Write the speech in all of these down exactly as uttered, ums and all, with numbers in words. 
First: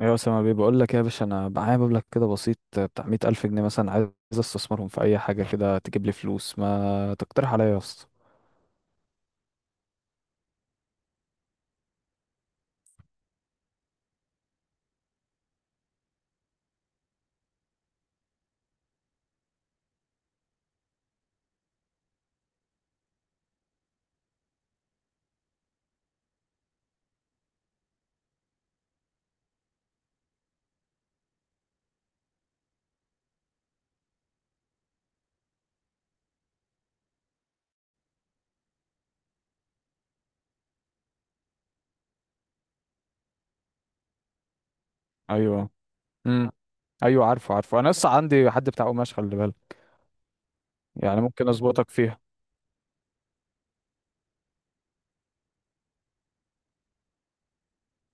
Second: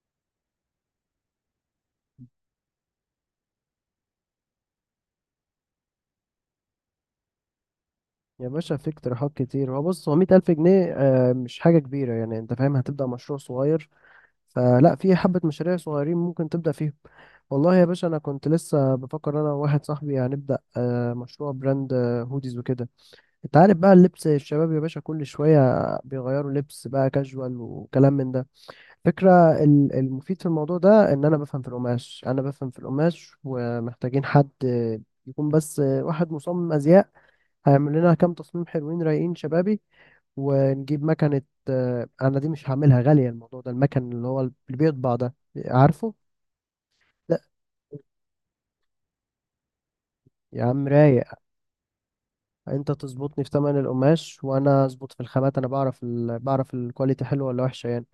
ايوه، اسامه بيه بقول لك إيه يا باشا؟ انا معايا مبلغ كده بسيط بتاع مية ألف جنيه مثلا، عايز استثمرهم في اي حاجه كده تجيب لي فلوس. ما تقترح عليا يا اسطى؟ يا باشا في اقتراحات كتير. هو بص، هو مية ألف جنيه آه، مش حاجة كبيرة يعني. أنت فاهم، هتبدأ مشروع صغير فلا، في حبة مشاريع صغيرين ممكن تبدأ فيهم. والله يا باشا أنا كنت لسه بفكر أنا وواحد صاحبي هنبدأ آه، مشروع براند، آه، هوديز وكده. أنت عارف بقى، اللبس الشباب يا باشا كل شوية بيغيروا لبس بقى كاجوال وكلام من ده. فكرة. ال- المفيد في الموضوع ده إن أنا بفهم في القماش، أنا بفهم في القماش ومحتاجين حد آه، يكون بس آه، واحد مصمم أزياء، هيعمل لنا كام تصميم حلوين رايقين شبابي، ونجيب مكنة. آه، أنا دي مش هعملها غالية، الموضوع ده المكن اللي هو اللي بيطبع ده. ايوه. عارفه؟ امم ايوه، لا عارفه عارفه، انا لسه عندي حد بتاع قماش، خلي بالك. يا عم يعني رايق. ممكن اظبطك فيها. أنت تظبطني في تمن القماش وأنا أظبط في الخامات. أنا بعرف ال... بعرف الكواليتي حلوة ولا وحشة يعني.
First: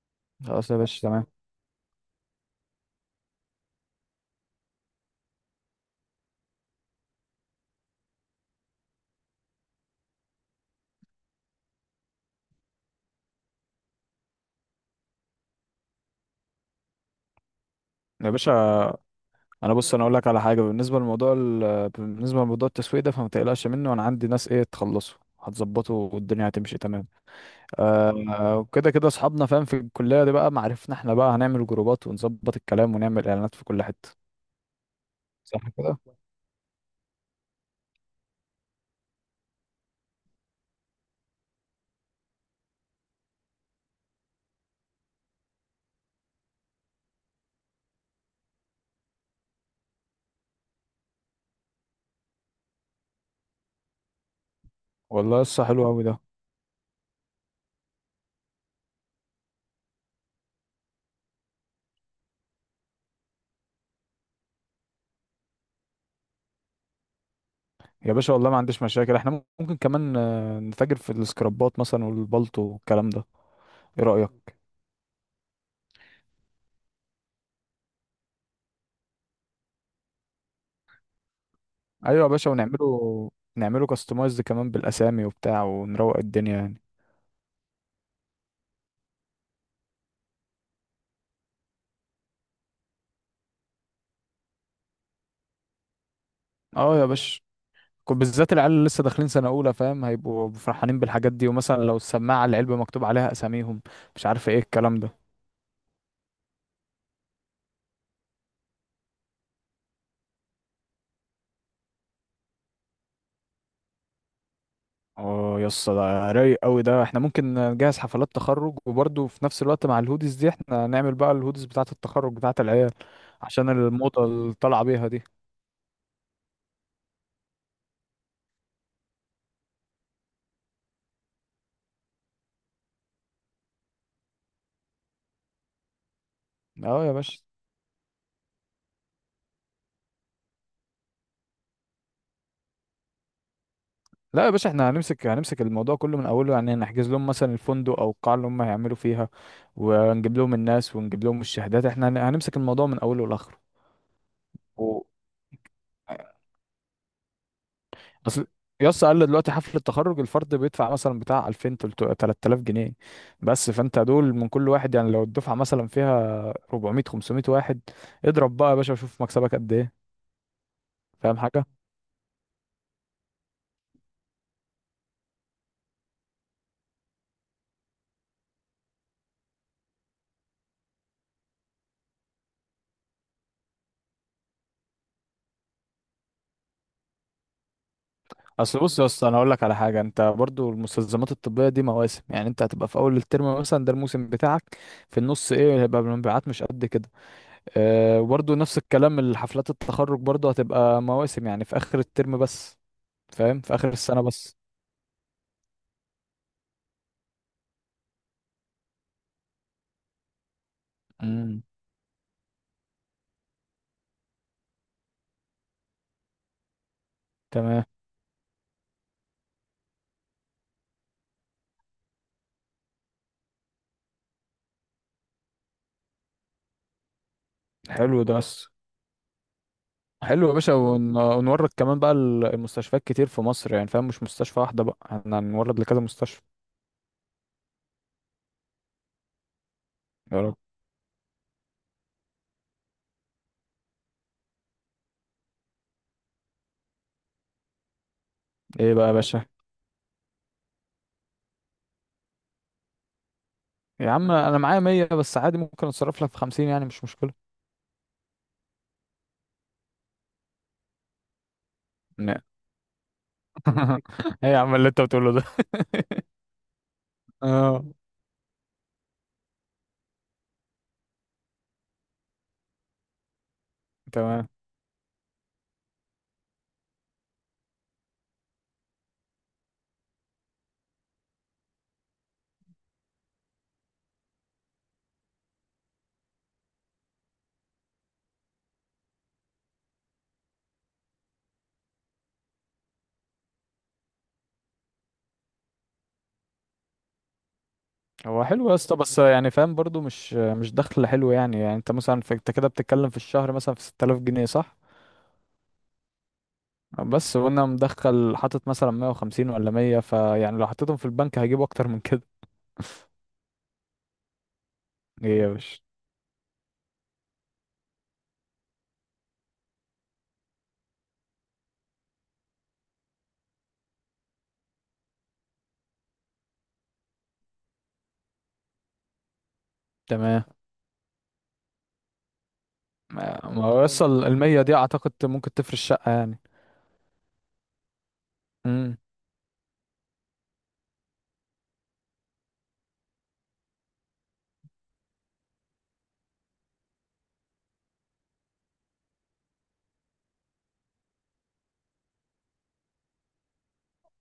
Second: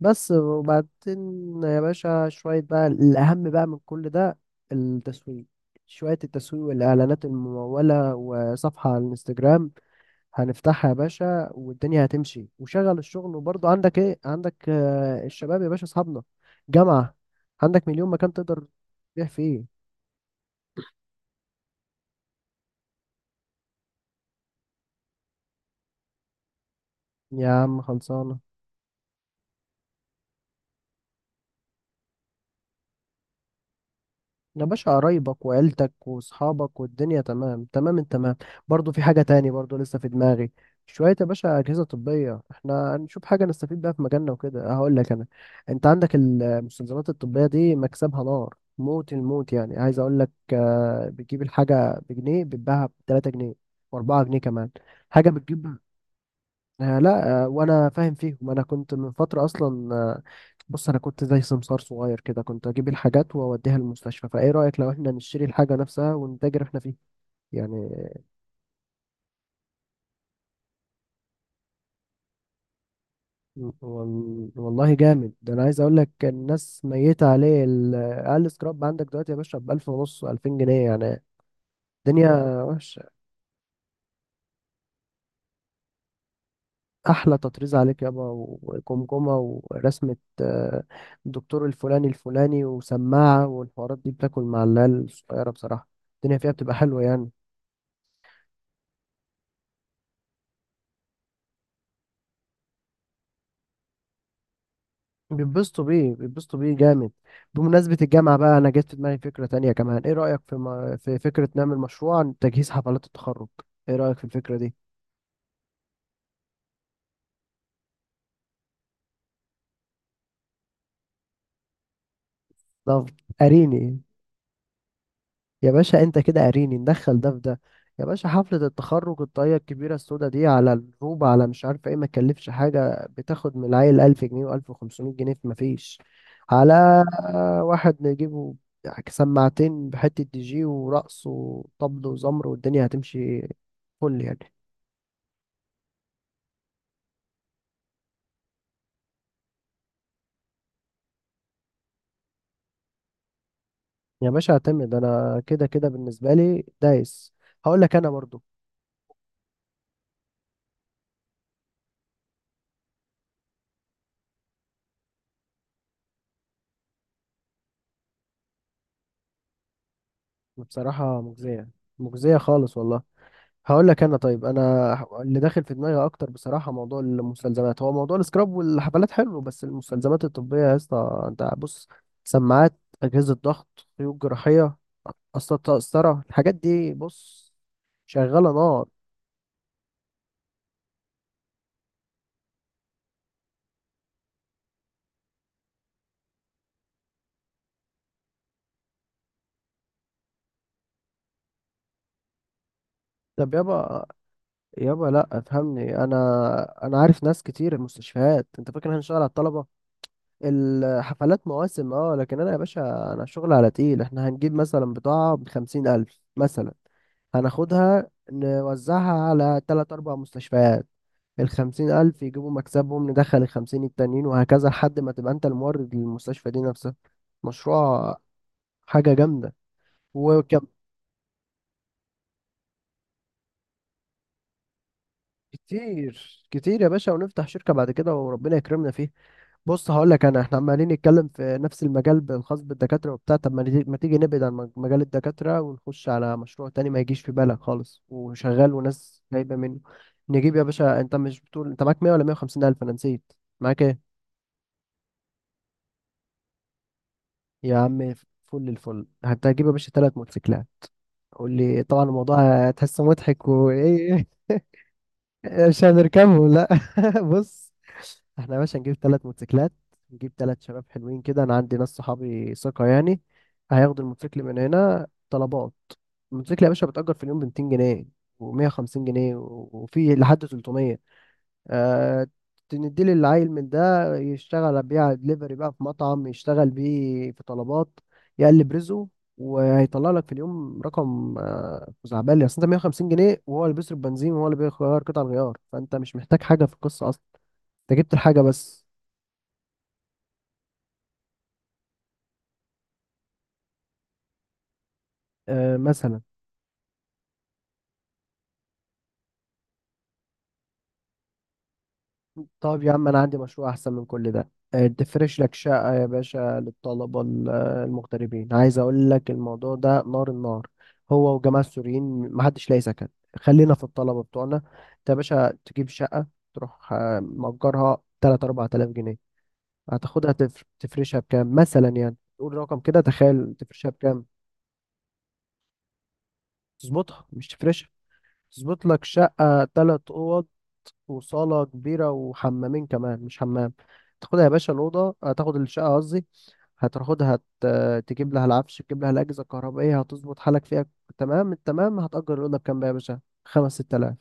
بس خلاص يا وبعدين باشا، تمام. يا باشا شوية بقى الأهم بقى من كل ده، التسويق. شوية التسويق والإعلانات الممولة وصفحة على الانستجرام هنفتحها يا باشا، والدنيا هتمشي. وشغل الشغل، وبرضه عندك ايه؟ عندك آه، الشباب يا باشا، اصحابنا جامعة. عندك مليون يا مكان تقدر باشا تبيع فيه. انا بص، انا اقول لك على حاجه، بالنسبه لموضوع ال... بالنسبه لموضوع التسويق ده، فما تقلقش منه، انا عندي ناس ايه تخلصه هتظبطه والدنيا هتمشي تمام. يا عم آه خلصانة. آه، وكده كده اصحابنا فاهم في الكليه دي بقى، معرفنا احنا بقى هنعمل جروبات ونظبط الكلام ونعمل اعلانات في كل حته. يا باشا قرايبك صح وعيلتك كده. واصحابك والدنيا تمام تمام التمام. برضو في حاجة تاني برضو لسه في دماغي، شوية يا باشا أجهزة طبية. احنا هنشوف حاجة نستفيد بيها في مجالنا وكده. هقول لك أنا، أنت عندك المستلزمات الطبية دي مكسبها نار، موت الموت يعني. عايز أقول لك آه، بتجيب الحاجة بجنيه بتباعها بتلاتة جنيه وأربعة جنيه كمان حاجة والله لسه بتجيب. حلو قوي ده. آه، لا آه، وانا فاهم فيهم. انا كنت من فتره اصلا آه، بص، انا كنت زي سمسار صغير كده، كنت اجيب الحاجات واوديها المستشفى. فايه رايك لو احنا نشتري الحاجه نفسها ونتاجر احنا فيها يعني؟ يا باشا والله ما عنديش مشاكل، احنا ممكن كمان آه، نتاجر في السكرابات مثلا والبلطو والكلام ده. ايه وال- رأيك؟ والله جامد ده. انا عايز اقول لك الناس ميته عليه، ال- اقل سكراب عندك دلوقتي يا باشا ب ألف ونص ألفين جنيه يعني. ايوه يا باشا، الدنيا وحشه. ونعمله نعمله كاستمايزد كمان بالاسامي وبتاع، ونروق الدنيا يعني. احلى تطريز عليك يابا، وجمجمه ورسمه، آه، الدكتور الفلاني الفلاني، وسماعه، والحوارات دي بتاكل مع العيال الصغيره بصراحه. الدنيا فيها بتبقى اه حلوه يا يعني. باشا، كنت بالذات العيال اللي لسه داخلين سنة أولى فاهم، هيبقوا فرحانين بالحاجات دي، ومثلا لو السماعة العلبة مكتوب عليها أساميهم، مش عارف ايه الكلام ده. بيتبسطوا بيه، بيتبسطوا بيه جامد. بمناسبه الجامعه بقى، انا جت في دماغي فكره تانية كمان. ايه رايك في م... في فكره نعمل مشروع عن تجهيز حفلات التخرج؟ ايه رايك في الفكره دي؟ اه يا اسطى، ده رايق قوي ده، احنا ممكن نجهز حفلات تخرج، وبرضه في نفس الوقت مع الهوديز دي احنا نعمل بقى الهوديز بتاعة التخرج بتاعة العيال، طب عشان اريني. الموضة اللي طالعة بيها دي. يا باشا انت كده قاريني، ندخل ده في ده. يا باشا حفلة التخرج الطاقية الكبيرة السودا دي على الروبة على مش عارف ايه، ما تكلفش حاجة، بتاخد من العيل ألف جنيه وألف وخمسمية جنيه، في مفيش. على اه يا باشا. واحد نجيبه يعني، سماعتين بحتة دي جي ورقص وطبل وزمر، والدنيا هتمشي فل لا يا يعني. باشا، احنا هنمسك هنمسك الموضوع كله من اوله، يعني نحجز لهم مثلا الفندق او القاعة اللي هم هيعملوا فيها، ونجيب لهم الناس، ونجيب لهم الشهادات، احنا هن- هنمسك الموضوع من اوله لاخره. يا باشا اعتمد و... انا كده كده، بالنسبة لي دايس. هقول لك انا برضو، اصل يا اسطى قال لي دلوقتي حفلة التخرج الفرد بيدفع مثلا بتاع ألفين تلت- تلات تلاف جنيه بس، فانت دول من كل واحد، يعني لو الدفعة مثلا فيها أربعمائة خمسمائة واحد، اضرب بقى يا باشا وشوف مكسبك قد ايه. بصراحة فاهم حاجه؟ مجزية، مجزية خالص والله. هقول لك انا، طيب انا اللي داخل في دماغي اكتر بصراحه موضوع المستلزمات. هو موضوع السكراب والحفلات حلو، بس المستلزمات الطبيه يا اسطى انت بص، سماعات، اجهزه ضغط، خيوط جراحيه، اصلا قسطره، الحاجات دي بص شغاله اصل نار. بص يا اسطى، انا اقول لك على حاجه، انت برضو المستلزمات الطبيه دي مواسم، يعني انت هتبقى في اول الترم مثلا ده الموسم بتاعك، في النص ايه هيبقى المبيعات مش قد كده. أه، وبرضو نفس الكلام، الحفلات التخرج برضو هتبقى مواسم، يعني في اخر الترم بس، طب فاهم؟ في اخر يابا، السنه بس. يابا لا افهمني انا. انا عارف ناس كتير المستشفيات. انت فاكر هنشتغل على الطلبه؟ الحفلات امم. مواسم اه، لكن انا يا باشا انا شغل على تقيل. احنا هنجيب مثلا بضاعة بخمسين الف مثلا، تمام. هناخدها نوزعها على تلات أربع مستشفيات. الخمسين ألف يجيبوا مكسبهم، ندخل الخمسين التانيين، وهكذا لحد ما تبقى أنت المورد للمستشفى دي نفسها. مشروع، حلو ده. بس حاجة جامدة. حلو يا باشا، ون- ونورد كمان بقى ال- المستشفيات كتير في مصر، يعني فاهم مش مستشفى واحده بقى، احنا هنورد لكذا مستشفى. كتير كتير يا باشا، ونفتح شركة بعد كده وربنا يكرمنا فيه. بص هقول لك انا، يا رب. احنا عمالين نتكلم في نفس المجال الخاص بالدكاترة وبتاع طب. ما نيجي- ما تيجي نبعد عن مج- مجال الدكاترة، ونخش على مشروع تاني ما يجيش في بالك خالص وشغال ايه بقى يا وناس باشا؟ جايبة منه. نجيب، يا باشا انت مش بتقول انت معاك مية ولا مية وخمسين الف؟ انا نسيت، معاك يا ايه؟ عم انا معايا مية بس، عادي ممكن اتصرف لك في خمسين، يعني مش مشكله. يا عم، فل الفل. هتجيب يا باشا ثلاث موتوسيكلات. قول لي طبعا، لا. الموضوع هتحسه مضحك وايه ايه يا عم اللي انت بتقوله ده؟ مش هنركبهم لا بص، اه. احنا يا باشا نجيب ثلاث موتوسيكلات، نجيب ثلاث شباب حلوين كده. انا عندي ناس صحابي ثقة يعني، هياخدوا الموتوسيكل تمام. من هنا طلبات. الموتوسيكل يا باشا بتأجر في اليوم ب ميتين جنيه و150 جنيه و- وفي لحد تلتمية. أه، تنديلي العيل من ده يشتغل بيع دليفري بقى في مطعم، يشتغل بيه في طلبات يقلب رزقه، وهيطلع لك في اليوم رقم آه، خزعبلي. اصل انت مية وخمسين جنيه، وهو اللي بيصرف بنزين، وهو اللي بيغير قطع الغيار. فانت مش محتاج حاجة في القصة اصلا، انت جبت الحاجة هو حلو يا بس. اسطى، بس يعني فاهم برضو مش مش دخل حلو، يعني يعني انت مثلا، في انت كده بتتكلم في الشهر مثلا في ستة آلاف جنيه صح؟ آه، مثلا. بس وانا مدخل حاطط مثلا مئة وخمسين ولا مية، فيعني لو حطيتهم في البنك هجيب اكتر من كده. طب يا عم انا عندي مشروع احسن من كل ده آه، تفرش ايه يا لك باشا؟ شقة يا باشا للطلبة ال- آه، المغتربين. عايز اقول لك الموضوع ده نار النار. هو وجماعة السوريين محدش لاقي سكن. خلينا في الطلبة بتوعنا. انت يا باشا تجيب شقة، تروح آه، مأجرها تلاتة أربعة آلاف جنيه، هتاخدها تمام. تفر- تفرشها بكام مثلا يعني؟ تقول رقم كده، ما تخيل ما هو تفرشها بكام. يوصل ال مية دي اعتقد ممكن تفرش شقه يعني. تظبطها مش تفرشها. تظبط امم. لك شقة تلات أوض وصالة كبيرة وحمامين كمان، مش حمام. تاخدها يا باشا الأوضة، هتاخد الشقة قصدي. هتاخدها، ت- تجيب لها العفش، تجيب لها الأجهزة الكهربائية، هتظبط حالك فيها تمام التمام. هتأجر الأوضة بكام بقى يا باشا؟ خمس ست آلاف.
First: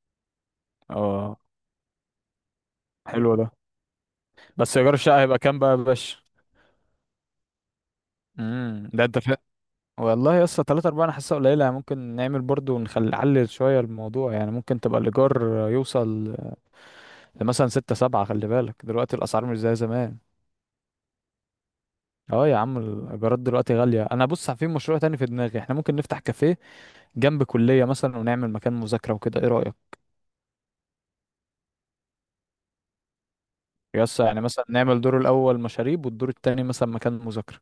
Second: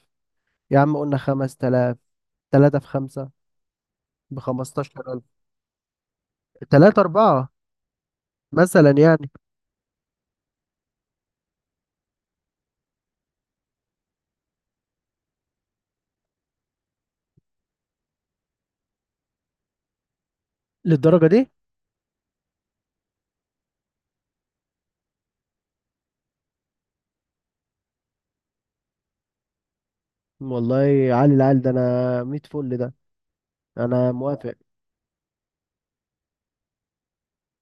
يا عم قلنا اه. خمس تلاف، تلاتة في خمسة، حلو ده. بس ايجار بخمستاشر الشقه ألف هيبقى كام بقى يا باشا؟ تلاتة أربعة امم مثلا ده انت، يعني. والله يا اسطى تلاتة أربعة أنا حاسسها قليلة يعني، ممكن نعمل برضو ونخلي نعلل شوية الموضوع، يعني ممكن تبقى الإيجار يوصل لمثلا ستة سبعة، خلي بالك دلوقتي الأسعار مش زي زمان. للدرجة دي؟ اه يا عم، الإيجارات دلوقتي غالية. أنا بص، في مشروع تاني في دماغي، احنا ممكن نفتح كافيه جنب كلية مثلا، ونعمل مكان مذاكرة وكده، ايه رأيك؟ والله عالي العال ده، أنا ميت فل ده، يا أنا اسطى يعني موافق. مثلا نعمل دور الأول مشاريب، والدور التاني مثلا مكان مذاكرة.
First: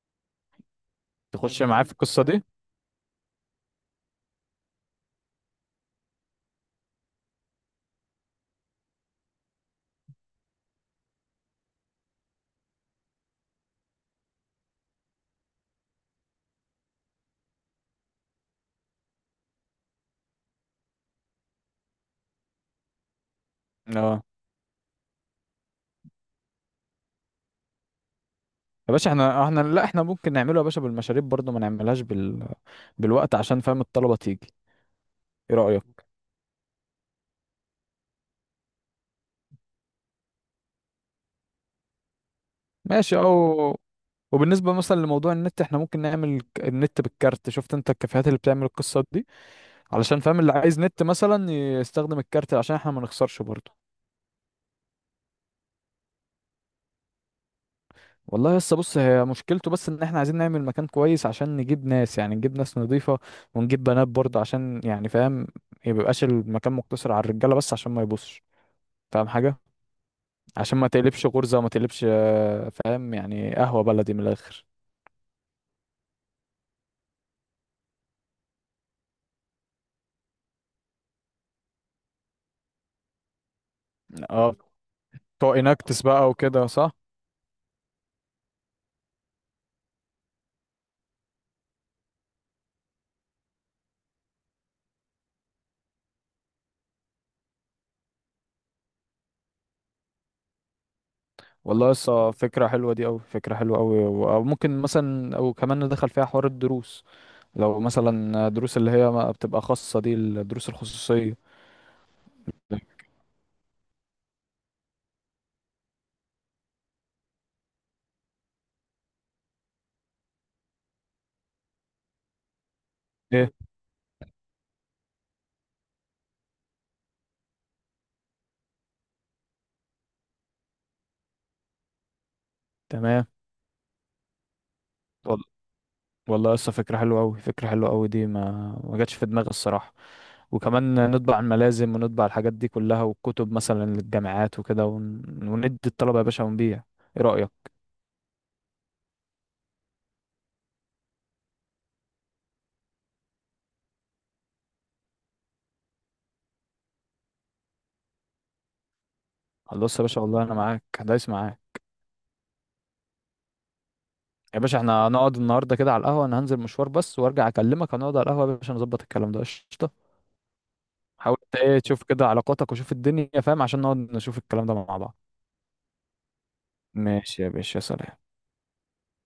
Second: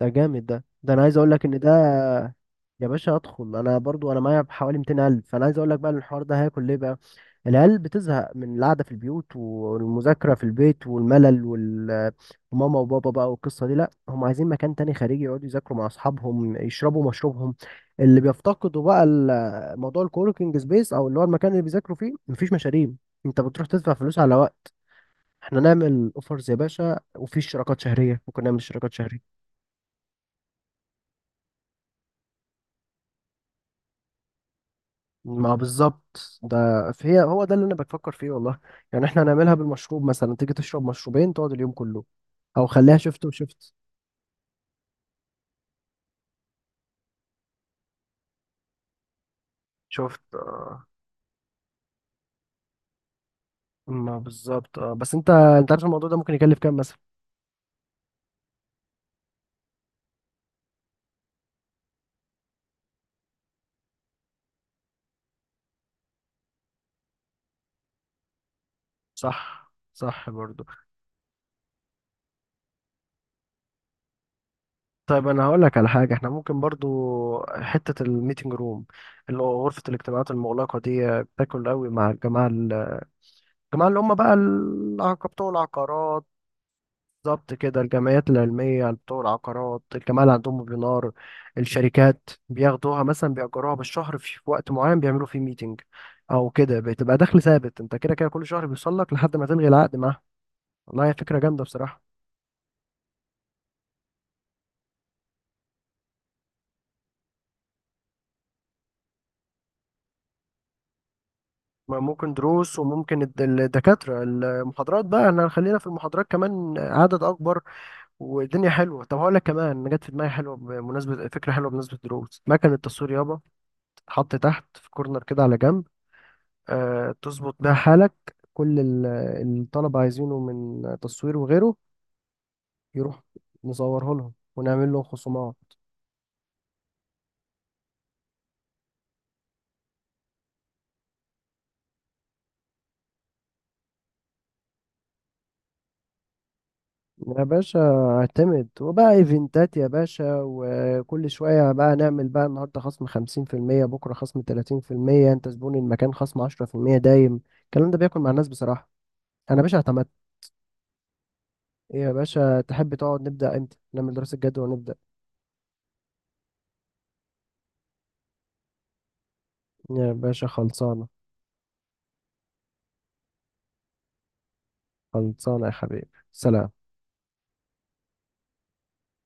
ده جامد ده، ده أنا عايز أقول طب لك إن تخش ما ده، معايا في حلو القصة دي. يا باشا ادخل. انا برضو انا معايا حوالي ميتين قلب. فانا عايز اقول لك بقى إن الحوار ده هياكل ليه بقى. العيال بتزهق من القعده في البيوت والمذاكره في البيت والملل وال- وماما وبابا بقى والقصه دي لا، هم عايزين مكان تاني خارجي يقعدوا يذاكروا مع اصحابهم، يشربوا مشروبهم. اللي بيفتقدوا بقى ال- موضوع الكوركينج سبيس، او اللي هو المكان اللي بيذاكروا فيه مفيش مشاريب، انت بتروح تدفع فلوس اه على وقت. احنا نعمل اوفرز يا باشا، وفي اشتراكات شهريه، ممكن نعمل اشتراكات يا باشا، شهريه. احنا احنا لا، احنا ممكن نعمله يا باشا بالمشاريب برضو، ما نعملهاش بال... بالوقت، عشان فاهم الطلبة تيجي. ما ايه رأيك؟ بالظبط ده، فهي هو ده اللي انا بفكر فيه والله. يعني احنا هنعملها بالمشروب، مثلا تيجي تشرب مشروبين تقعد اليوم كله، او خليها ماشي، شفت وشفت. او وبالنسبة مثلا لموضوع النت، احنا ممكن نعمل ك- النت بالكارت. شفت انت الكافيهات اللي بتعمل القصات دي؟ علشان شفت فاهم اللي عايز آه. نت مثلا يستخدم الكارت، عشان احنا ما نخسرش برضه. ما بالظبط اه، بس انت انت عارف الموضوع ده ممكن يكلف كام مثلا؟ والله لسه بص، هي مشكلته بس ان احنا عايزين نعمل مكان كويس عشان نجيب ناس، يعني نجيب ناس نضيفة، ونجيب بنات برضه، عشان يعني فاهم ميبقاش المكان مقتصر على الرجالة بس، عشان ما يبصش فاهم حاجة، صح صح برضو. عشان ما تقلبش غرزة وما تقلبش، آه، فاهم يعني قهوة بلدي من الآخر. طيب انا هقول لك على حاجة، احنا ممكن برضو حتة الميتنج روم، اللي هو غرفة الاجتماعات المغلقة دي، بتاكل قوي مع الجماعة ال- الجماعة اللي هم بقى اه، العقبة بتوع بتوع اناكتس العقارات. بقى وكده، صح؟ بالظبط كده، الجمعيات العلمية بتوع العقارات، الجماعة اللي عندهم ويبينار، الشركات بياخدوها مثلا، بيأجروها بالشهر في في وقت معين بيعملوا فيه ميتنج أو كده. بتبقى دخل ثابت، أنت كده كده كل شهر بيوصل لك لحد ما تلغي العقد معاه. والله هي فكرة جامدة والله بصراحة. لسه فكرة حلوة دي أوي، فكرة حلوة أوي، و- أو ممكن مثلا أو كمان ندخل فيها حوار الدروس، لو مثلا دروس اللي هي ما بتبقى خاصة دي، الدروس الخصوصية. ما ممكن دروس، وممكن الد- الدكاترة المحاضرات بقى، احنا خلينا في المحاضرات كمان عدد أكبر والدنيا حلوة. طب هقول لك كمان جت في دماغي حلوة بمناسبة، فكرة حلوة بمناسبة دروس، مكنة التصوير يابا إيه؟ تتحط تحت في كورنر كده على جنب، آه، تظبط بيها حالك. كل ال- الطلبة عايزينه من تصوير وغيره يروح تمام. نصوره لهم ونعمل لهم وال- خصومات. والله لسه فكرة حلوة أوي، فكرة حلوة أوي دي ما ما جاتش في دماغي الصراحة. وكمان نطبع الملازم، ونطبع الحاجات دي كلها والكتب مثلا للجامعات وكده، ون... وندي الطلبة يا باشا ونبيع. إيه يا رأيك؟ باشا اعتمد. وبقى ايفنتات يا باشا، وكل شوية بقى نعمل بقى النهاردة خصم خمسين في المية، بكرة خصم تلاتين في المية، انت زبون المكان خصم عشرة في المية دايم. الكلام ده بياكل مع الناس بصراحة. انا يا باشا خلاص يا اعتمدت. باشا، والله أنا معاك، دايس معاك. إيه يا باشا، تحب تقعد نبدأ امتى، نعمل دراسة يا جدوى باشا ونبدأ؟ احنا هنقعد النهارده كده على القهوه، انا هنزل مشوار بس وارجع اكلمك، هنقعد على القهوه يا باشا نظبط الكلام ده، قشطه. يا باشا خلصانة. حاول انت ايه تشوف كده علاقاتك، وشوف الدنيا فاهم، عشان نقعد نشوف الكلام ده مع بعض. خلصانة يا حبيبي، سلام. ماشي يا باشا، سلام.